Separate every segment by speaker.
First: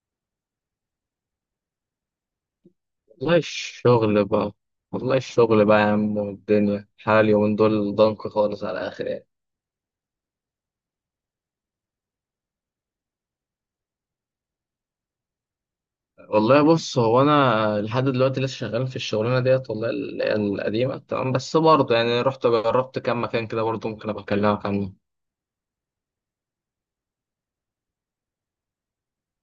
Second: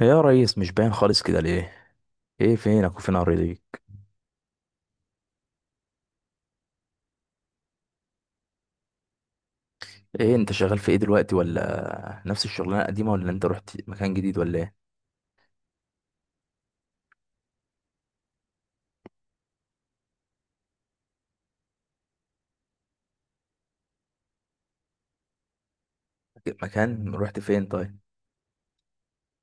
Speaker 1: يا ريس، مش باين خالص كده ليه؟ ايه فينك وفين
Speaker 2: والله
Speaker 1: اراضيك؟
Speaker 2: الشغل بقى والله الشغل بقى يا عم، والدنيا حالي ومن دول ضنك خالص على الاخر يعني.
Speaker 1: ايه انت شغال في ايه دلوقتي، ولا نفس الشغلانه القديمه، ولا انت رحت مكان جديد، ولا ايه؟
Speaker 2: والله بص، هو انا لحد دلوقتي لسه شغال في الشغلانه ديت، والله اللي هي القديمه، تمام، بس برضه يعني رحت جربت كام مكان كده، برضه ممكن ابقى اكلمك عنه.
Speaker 1: مكان رحت فين؟ طيب.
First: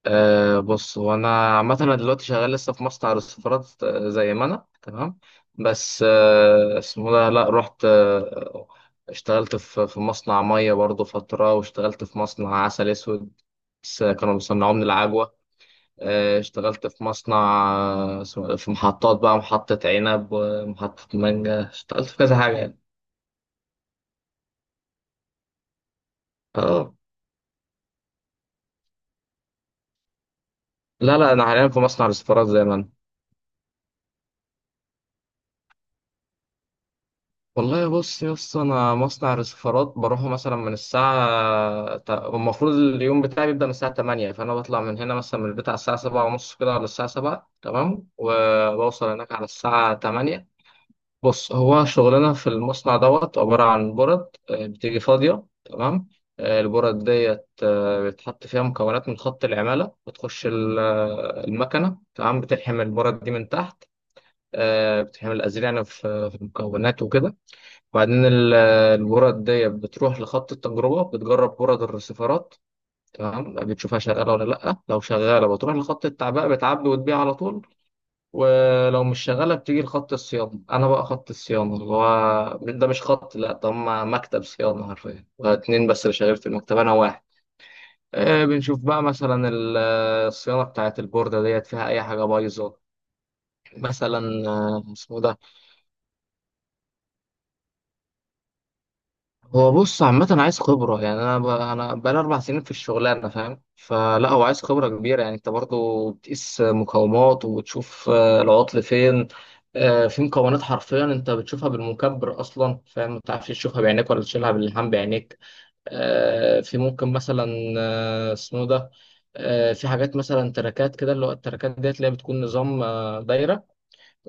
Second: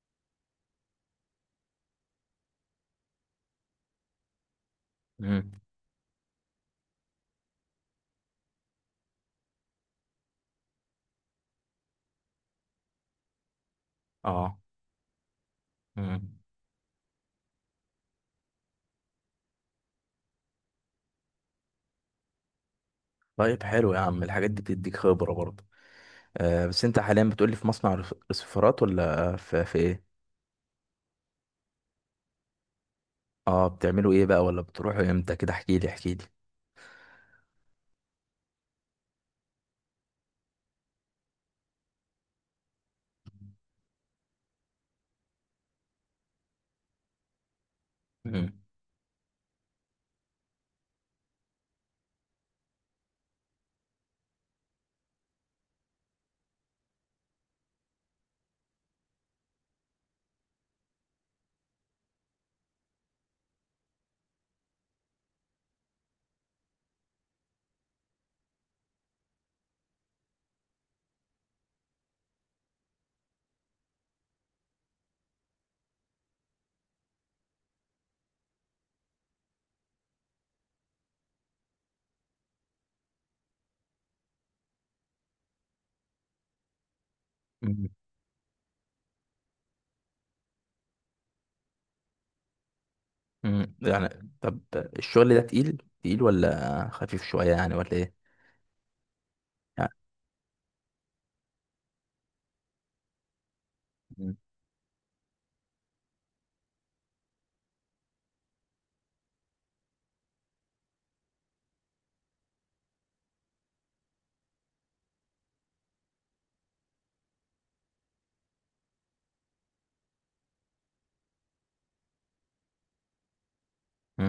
Speaker 2: أه بص، هو انا عامه انا دلوقتي شغال لسه في مصنع رصفارات، زي ما انا، تمام.
Speaker 1: امم.
Speaker 2: بس أه اسمه ده، لا رحت أه اشتغلت في مصنع ميه برضه فتره، واشتغلت في مصنع عسل اسود، بس كانوا
Speaker 1: اه.
Speaker 2: بيصنعوه من العجوه.
Speaker 1: امم.
Speaker 2: أه اشتغلت في مصنع، في محطات بقى، محطه عنب ومحطه مانجا، اشتغلت في كذا حاجه يعني.
Speaker 1: طيب، حلو يا عم، الحاجات دي بتديك خبره برضه. آه، بس
Speaker 2: اه،
Speaker 1: انت حاليا بتقولي في مصنع رسيفرات ولا في ايه؟
Speaker 2: لا لا انا حاليا في مصنع رصفارات، زي ما انا.
Speaker 1: اه. بتعملوا ايه بقى، ولا بتروحوا امتى؟ كده احكي لي احكي لي.
Speaker 2: والله بص يا اسطى، انا مصنع رسيفرات بروحه مثلا من المفروض اليوم بتاعي بيبدا من الساعه 8، فانا بطلع من هنا مثلا من البيت على الساعه 7 ونص كده، ولا الساعه 7 تمام،
Speaker 1: امم.
Speaker 2: وبوصل هناك على الساعه 8. بص، هو شغلنا في المصنع دوت عباره عن برد، بتيجي فاضيه تمام. البرد ديت بتحط فيها مكونات من خط العماله، بتخش المكنه، تمام، بتلحم البرد دي من تحت. بتلحم الازرع يعني في المكونات وكده. وبعدين الورد دي بتروح لخط التجربة، بتجرب ورد الرسيفرات، تمام، بتشوفها شغالة ولا لأ. لو شغالة بتروح لخط التعبئة، بتعبي وتبيع على طول. ولو مش شغالة بتيجي لخط الصيانة. أنا بقى خط الصيانة اللي هو ده، مش خط لأ، ده هما مكتب صيانة حرفيا، اتنين بس اللي شغال في المكتب، أنا واحد.
Speaker 1: امم.
Speaker 2: بنشوف بقى مثلا الصيانة بتاعت البوردة ديت فيها أي حاجة بايظة.
Speaker 1: أمم. يعني
Speaker 2: مثلا
Speaker 1: طب
Speaker 2: آه، اسمه
Speaker 1: الشغل
Speaker 2: ده
Speaker 1: ده تقيل تقيل ولا خفيف شويه يعني، ولا ايه؟
Speaker 2: هو
Speaker 1: يعني-
Speaker 2: بص، عامة عايز خبرة يعني. أنا أنا بقالي 4 سنين في الشغلانة، فاهم؟ فلا
Speaker 1: مم.
Speaker 2: هو عايز خبرة كبيرة يعني، أنت برضو بتقيس مقاومات وبتشوف العطل فين. في مكونات حرفيا أنت بتشوفها بالمكبر أصلا، فاهم؟ ما بتعرفش تشوفها بعينيك ولا تشيلها باللحام بعينيك. في ممكن مثلا آه، اسمه ده آه، في حاجات مثلا تراكات كده، اللي هو التراكات ديت اللي هي بتكون نظام دايرة،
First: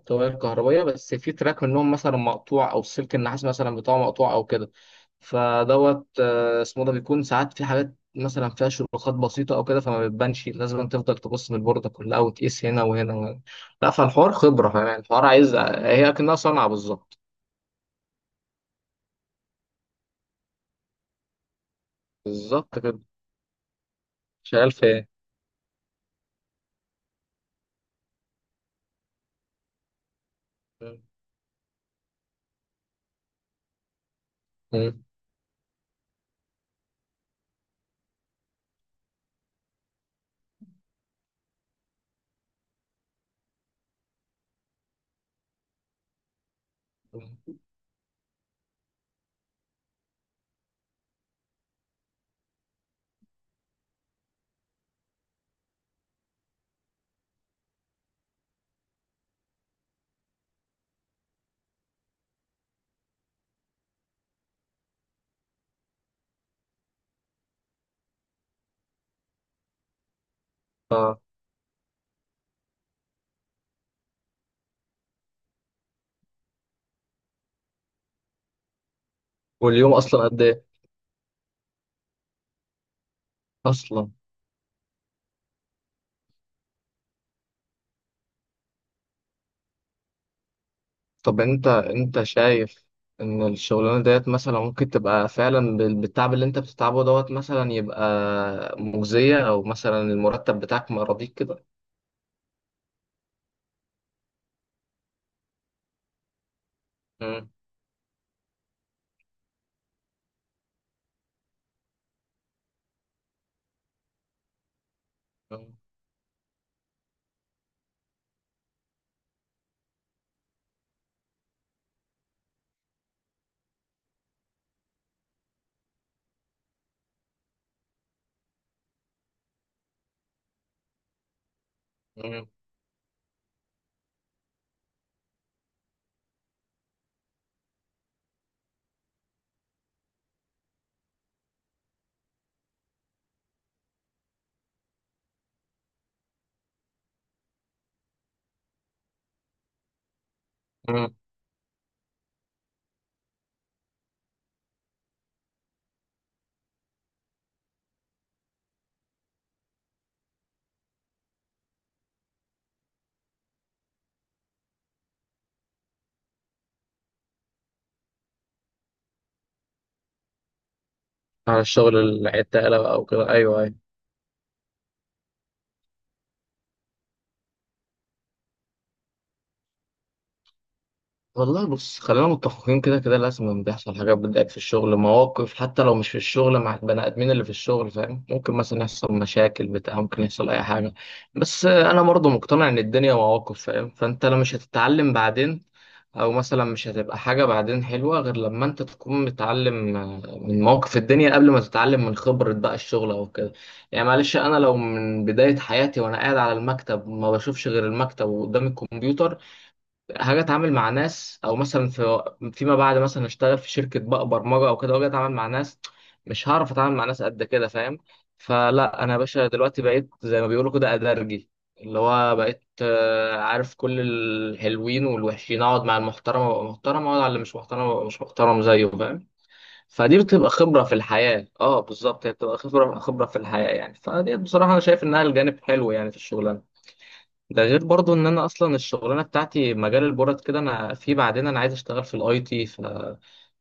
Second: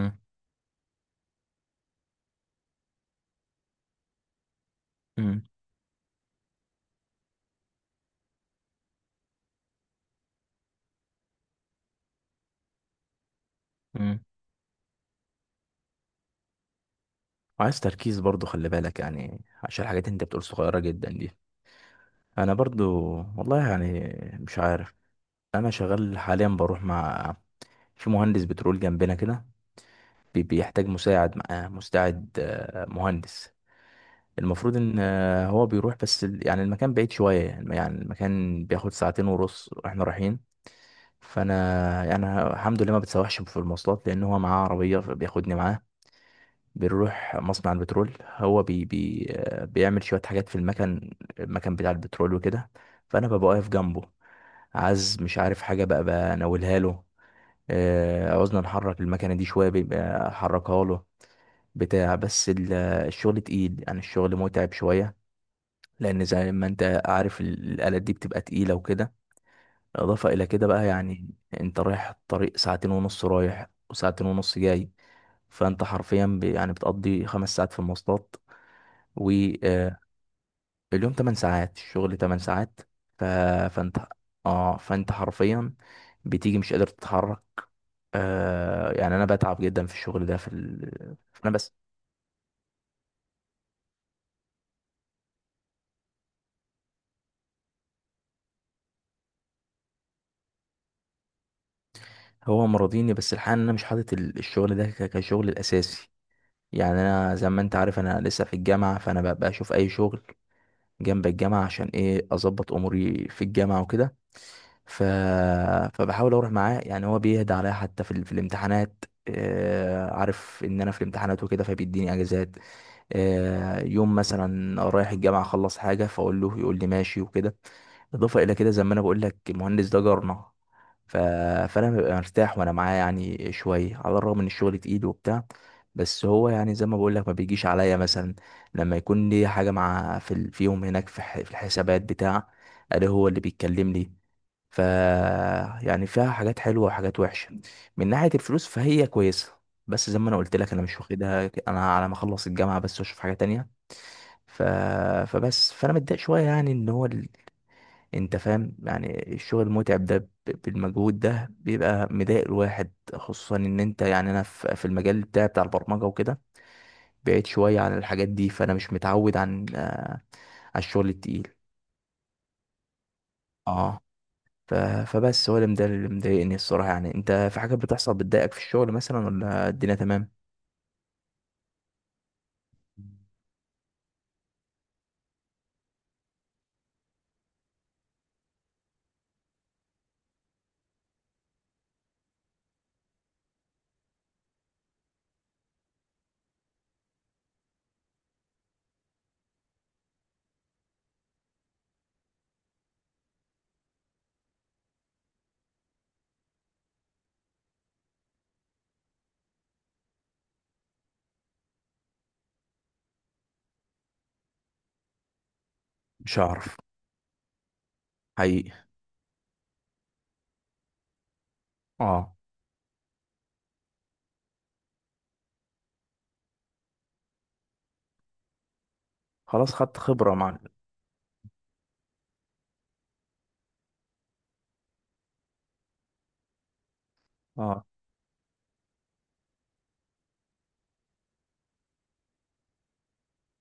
Speaker 2: طوابير كهربية. بس في تراك منهم مثلا مقطوع، أو سلك النحاس مثلا بتاعه مقطوع أو كده.
Speaker 1: مم.
Speaker 2: فدوت آه، اسمه ده بيكون ساعات في حاجات مثلا فيها شروخات بسيطة أو كده، فما بتبانش. لازم تفضل تبص من البوردة كلها وتقيس هنا وهنا وهنا. لا،
Speaker 1: مم.
Speaker 2: فالحوار خبرة يعني، الحوار عايز هي أكنها صنعة بالظبط.
Speaker 1: وعايز تركيز برضو، خلي بالك يعني، عشان الحاجات اللي انت بتقول صغيرة جدا دي. انا
Speaker 2: بالظبط
Speaker 1: برضو،
Speaker 2: كده.
Speaker 1: والله يعني، مش
Speaker 2: شغال في
Speaker 1: عارف.
Speaker 2: إيه؟
Speaker 1: انا شغال حاليا، بروح مع، في مهندس بترول جنبنا كده. بيحتاج
Speaker 2: مم.
Speaker 1: مساعد معاه مستعد مهندس. المفروض ان
Speaker 2: مم.
Speaker 1: هو بيروح بس يعني المكان بعيد شوية، يعني المكان بياخد ساعتين ونص واحنا رايحين. فانا يعني الحمد لله ما بتسوحش في المواصلات، لان هو معاه عربية فبياخدني معاه. بنروح مصنع البترول، هو بي بيعمل شوية حاجات في المكن، المكن بتاع البترول وكده. فأنا ببقى واقف جنبه، عايز مش عارف حاجة بقى بناولها له. عاوزنا نحرك المكنة دي شوية بيبقى أحركها له. بتاع. بس الشغل تقيل يعني، الشغل متعب شوية، لأن زي ما أنت عارف الآلات دي بتبقى تقيلة وكده. إضافة إلى كده بقى
Speaker 2: آه.
Speaker 1: يعني، أنت رايح الطريق ساعتين ونص رايح وساعتين ونص جاي، فأنت حرفيا يعني بتقضي 5 ساعات في المواصلات.
Speaker 2: واليوم
Speaker 1: واليوم
Speaker 2: أصلا قد إيه؟
Speaker 1: 8 ساعات، الشغل 8 ساعات. ف... فانت،
Speaker 2: أصلا
Speaker 1: اه فانت حرفيا بتيجي مش قادر تتحرك. يعني انا بتعب جدا في الشغل ده في
Speaker 2: طب
Speaker 1: انا
Speaker 2: انت،
Speaker 1: بس.
Speaker 2: انت شايف ان الشغلانه ديت مثلا ممكن تبقى فعلا بالتعب اللي انت بتتعبه دوت، مثلا يبقى مجزيه، او مثلا المرتب بتاعك ما يراضيك كده؟
Speaker 1: هو مرضيني، بس الحقيقه إن انا مش حاطط الشغل ده كشغل الاساسي. يعني انا زي
Speaker 2: مم.
Speaker 1: ما انت عارف انا لسه في الجامعه، فانا بشوف اي شغل جنب الجامعة عشان ايه اظبط اموري في الجامعة وكده. ف...
Speaker 2: مم.
Speaker 1: فبحاول اروح معاه يعني، هو بيهدى عليا حتى في الامتحانات، عارف ان انا في الامتحانات وكده فبيديني اجازات. يوم مثلا رايح الجامعة اخلص حاجة فاقول له يقول لي ماشي وكده. اضافة الى كده، زي ما انا بقول لك، المهندس ده جارنا. ف... فانا ببقى
Speaker 2: مم.
Speaker 1: مرتاح وانا معاه يعني شوية، على الرغم ان الشغل تقيل وبتاع. بس هو يعني، زي ما بقول لك، ما بيجيش عليا. مثلا لما يكون لي حاجة مع في في يوم هناك في في الحسابات بتاع، ألاقيه هو اللي بيتكلم لي. ف يعني فيها حاجات حلوة وحاجات وحشة. من ناحية الفلوس فهي كويسة. بس زي ما أنا قلت لك، أنا مش
Speaker 2: مم.
Speaker 1: واخدها أنا على ما أخلص الجامعة بس وأشوف حاجة تانية. ف... فبس، فأنا متضايق شوية يعني، إن هو أنت فاهم يعني الشغل المتعب ده بالمجهود ده بيبقى مضايق الواحد، خصوصا إن أنت يعني أنا في المجال بتاعي بتاع البرمجة وكده، بعيد شوية عن الحاجات دي، فأنا مش متعود على الشغل التقيل.
Speaker 2: على الشغل العتاله بقى او كده، ايوه ايوه.
Speaker 1: اه. ف... فبس، هو ده اللي مضايقني الصراحة. يعني انت في حاجات بتحصل بتضايقك في الشغل مثلا، ولا الدنيا تمام؟
Speaker 2: والله بص، خلينا متفقين كده، كده لازم بيحصل حاجات بتضايق في الشغل، مواقف، حتى لو مش في الشغل مع البني ادمين اللي في الشغل، فاهم؟ ممكن مثلا يحصل مشاكل بتاع، ممكن يحصل اي حاجه. بس انا برضه مقتنع ان الدنيا مواقف، فاهم؟ فانت لو مش هتتعلم بعدين، او مثلا مش هتبقى حاجة بعدين حلوة غير لما انت تكون متعلم من مواقف الدنيا، قبل ما تتعلم من خبرة بقى الشغل او كده. يعني معلش، انا لو من بداية حياتي وانا قاعد على المكتب ما بشوفش غير المكتب وقدام الكمبيوتر، هاجي اتعامل مع ناس؟ او مثلا في فيما بعد مثلا اشتغل في شركه بقى برمجه او كده واجي اتعامل مع ناس،
Speaker 1: مش
Speaker 2: مش هعرف
Speaker 1: هعرف.
Speaker 2: اتعامل مع ناس قد كده، فاهم؟
Speaker 1: حقيقي.
Speaker 2: فلا انا يا باشا دلوقتي بقيت زي ما بيقولوا كده ادرجي، اللي
Speaker 1: اه.
Speaker 2: هو بقيت عارف كل الحلوين والوحشين، اقعد مع المحترم وابقى محترم، اقعد على اللي مش محترم وابقى مش محترم زيه، فاهم؟
Speaker 1: خلاص خدت
Speaker 2: فدي
Speaker 1: خبرة.
Speaker 2: بتبقى
Speaker 1: مع.
Speaker 2: خبره في الحياه. اه بالظبط، هي بتبقى خبره، خبره في الحياه يعني. فدي بصراحه انا شايف انها الجانب حلو يعني في الشغل. ده
Speaker 1: اه،
Speaker 2: غير برضو ان انا اصلا الشغلانه بتاعتي مجال البورد كده، انا في بعدين انا عايز اشتغل في الاي تي، ف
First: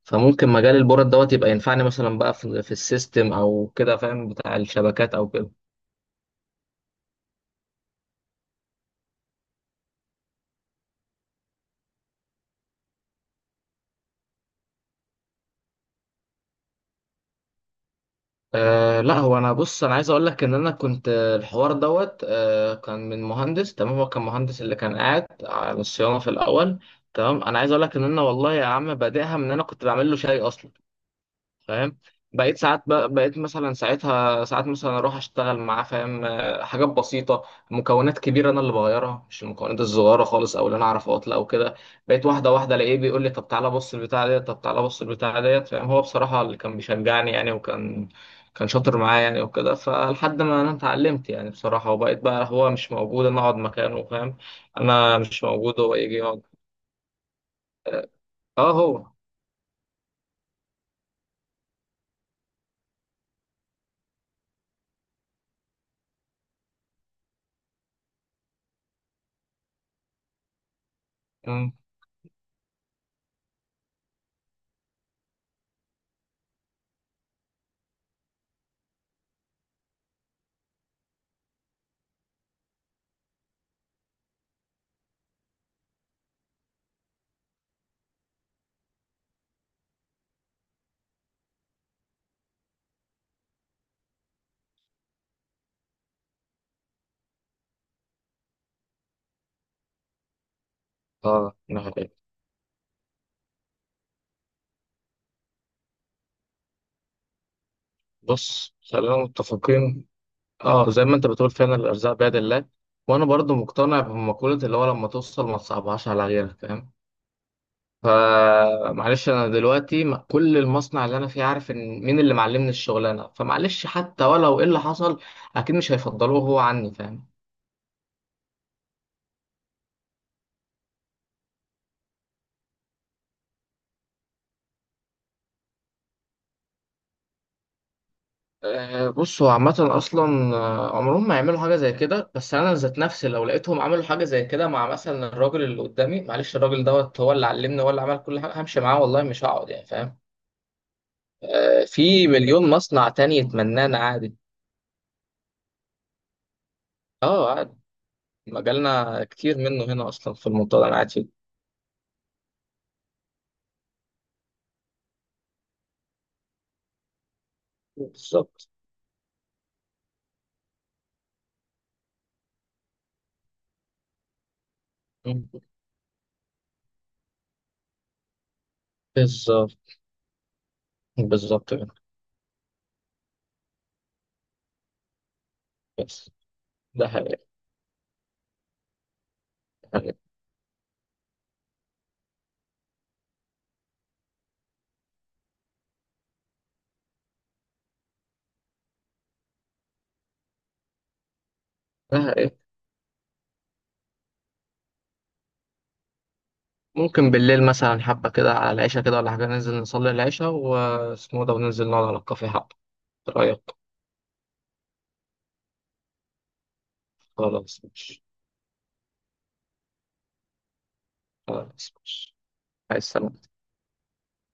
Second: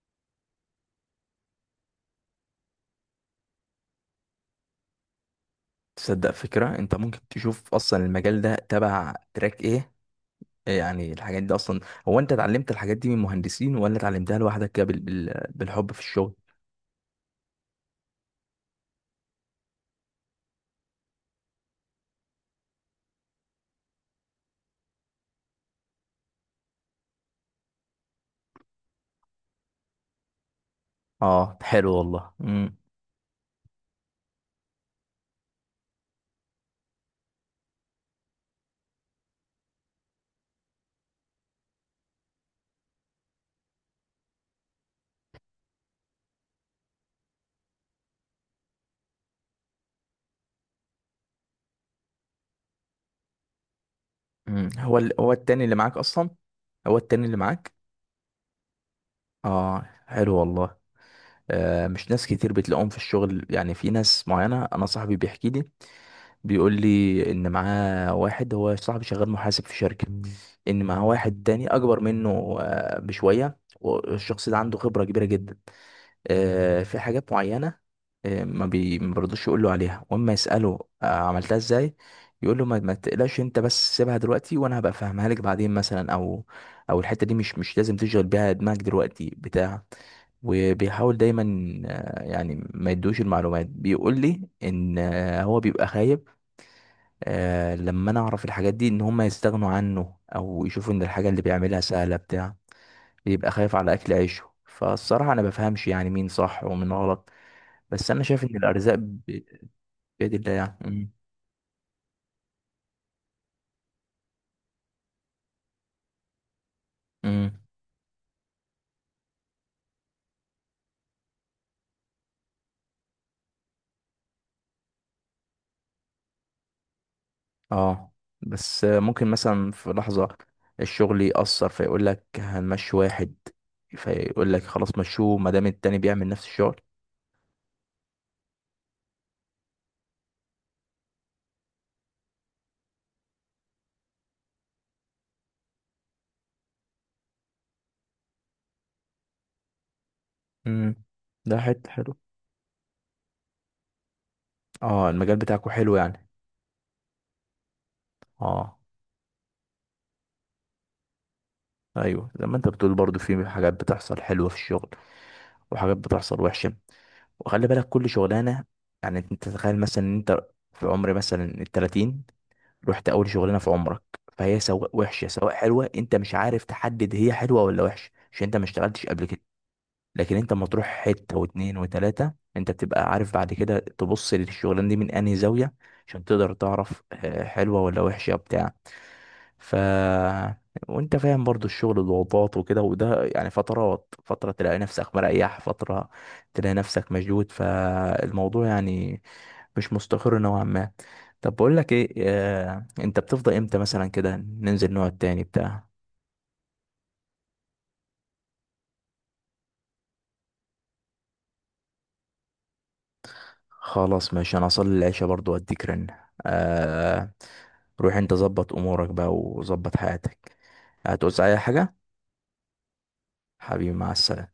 Speaker 2: فممكن مجال البورد دوت يبقى ينفعني مثلا بقى في, السيستم او كده، فاهم، بتاع الشبكات او كده.
Speaker 1: تصدق فكرة، انت ممكن تشوف اصلا المجال ده تبع تراك ايه؟ إيه يعني الحاجات دي اصلا؟ هو انت اتعلمت الحاجات دي من مهندسين، ولا اتعلمتها لوحدك كده بالحب في الشغل؟
Speaker 2: أه لا، هو انا بص، انا عايز اقول لك ان انا كنت الحوار دوت أه كان من مهندس، تمام، هو كان مهندس اللي كان قاعد على الصيانه في الاول، تمام. انا عايز اقول لك ان انا والله يا عم بادئها من إن انا كنت بعمل له شاي اصلا،
Speaker 1: اه حلو
Speaker 2: فاهم؟
Speaker 1: والله.
Speaker 2: بقيت
Speaker 1: امم.
Speaker 2: ساعات بقيت مثلا ساعتها ساعات مثلا اروح اشتغل معاه، فاهم؟ حاجات بسيطه، مكونات كبيره انا اللي بغيرها، مش المكونات الصغيره خالص، او اللي انا اعرف اطلع او كده. بقيت واحده واحده الاقيه بيقول لي طب تعالى بص البتاع ديت، طب تعالى بص البتاع ديت، فاهم؟ هو بصراحه اللي كان بيشجعني يعني، وكان كان شاطر معايا يعني وكده، فلحد ما انا اتعلمت يعني بصراحه، وبقيت بقى هو مش موجود انا اقعد مكانه، فاهم؟
Speaker 1: امم. هو
Speaker 2: انا
Speaker 1: هو
Speaker 2: مش
Speaker 1: التاني اللي
Speaker 2: موجود هو
Speaker 1: معاك
Speaker 2: يجي
Speaker 1: اصلا؟
Speaker 2: يقعد.
Speaker 1: هو التاني اللي معاك؟
Speaker 2: اه هو.
Speaker 1: اه. حلو والله. مش ناس كتير بتلاقوهم في الشغل، يعني في ناس معينة. أنا صاحبي بيحكي لي، بيقول لي إن معاه واحد، هو صاحبي شغال محاسب في شركة، إن معاه واحد تاني
Speaker 2: مم.
Speaker 1: أكبر منه بشوية، والشخص ده عنده خبرة كبيرة جدا في حاجات معينة، ما بيرضوش يقولوا عليها، واما يسأله عملتها ازاي، يقول له ما تقلقش انت بس، سيبها دلوقتي وانا هبقى افهمها لك بعدين مثلا، او او الحتة دي مش لازم تشغل بيها دماغك دلوقتي بتاع. وبيحاول دايما يعني ما يدوش المعلومات. بيقول لي ان هو بيبقى خايف لما انا اعرف الحاجات دي ان هم يستغنوا عنه او يشوفوا ان الحاجة اللي
Speaker 2: اه
Speaker 1: بيعملها
Speaker 2: نعم.
Speaker 1: سهلة بتاع، بيبقى خايف على اكل عيشه. فالصراحة انا بفهمش يعني مين صح ومين غلط. بس انا شايف ان
Speaker 2: بص
Speaker 1: الارزاق
Speaker 2: خلينا متفقين.
Speaker 1: بيد الله يعني.
Speaker 2: اه، زي
Speaker 1: امم.
Speaker 2: ما انت بتقول فعلا، الارزاق بيد الله. وانا برضو مقتنع بمقولة اللي هو لما توصل ما تصعبهاش على غيرك، فاهم؟
Speaker 1: أمم.
Speaker 2: فمعلش، انا دلوقتي كل المصنع اللي انا فيه عارف ان مين اللي معلمني الشغلانه، فمعلش حتى ولو ايه اللي حصل، اكيد مش هيفضلوه هو عني، فاهم؟
Speaker 1: اه. بس ممكن مثلا في لحظه الشغل يأثر فيقول لك هنمشي واحد، فيقول لك خلاص مشوه ما دام التاني بيعمل نفس الشغل.
Speaker 2: أه بص، هو عامة أصلا عمرهم ما يعملوا حاجة زي كده. بس أنا ذات نفسي لو لقيتهم عملوا حاجة زي كده مع مثلا الراجل اللي قدامي، معلش الراجل دوت هو اللي علمني، هو اللي عمل كل حاجة، همشي معاه والله، مش هقعد يعني، فاهم؟
Speaker 1: امم. ده حته حلو.
Speaker 2: في مليون مصنع تاني يتمنانا عادي.
Speaker 1: اه، المجال بتاعكو حلو يعني.
Speaker 2: اه عادي.
Speaker 1: اه.
Speaker 2: مجالنا كتير منه هنا اصلا في المنطقه اللي انا قاعد فيها.
Speaker 1: ايوه، زي ما انت بتقول برضو في حاجات بتحصل حلوه في الشغل، وحاجات بتحصل وحشه، وخلي بالك كل شغلانه.
Speaker 2: بالظبط.
Speaker 1: يعني انت تتخيل مثلا ان انت في عمر مثلا الـ30، رحت اول شغلانه في عمرك، فهي سواء وحشه
Speaker 2: مم.
Speaker 1: سواء حلوه، انت مش عارف تحدد هي حلوه ولا وحشه عشان انت ما اشتغلتش قبل كده.
Speaker 2: بالظبط.
Speaker 1: لكن انت اما تروح حته
Speaker 2: بالظبط
Speaker 1: واتنين
Speaker 2: كده.
Speaker 1: وتلاته، انت بتبقى عارف بعد كده تبص للشغلانه دي من انهي زاويه، عشان
Speaker 2: بس
Speaker 1: تقدر تعرف
Speaker 2: ده حقيقي.
Speaker 1: حلوه ولا وحشه بتاع. ف
Speaker 2: حقيقي.
Speaker 1: وانت فاهم برضو الشغل، الضغوطات وكده، وده يعني فترات، فتره تلاقي نفسك مريح، فتره تلاقي نفسك مشدود، فالموضوع يعني مش مستقر نوعا ما. طب بقول لك ايه،
Speaker 2: ده حقيقي.
Speaker 1: انت بتفضى امتى مثلا كده ننزل نقعد تاني بتاع؟
Speaker 2: ممكن بالليل مثلا حبه كده على العشاء كده ولا حاجه، ننزل نصلي العشاء واسمه ده، وننزل نقعد على الكافيه حبه، إيه رايك؟
Speaker 1: خلاص ماشي، انا اصلي العشاء برضو واديك رن. آه.
Speaker 2: خلاص
Speaker 1: روح
Speaker 2: ماشي.
Speaker 1: انت ظبط امورك بقى وظبط حياتك. هتعوز اي
Speaker 2: خلاص
Speaker 1: حاجة؟
Speaker 2: ماشي. عايز سلام.
Speaker 1: حبيبي، مع السلامة.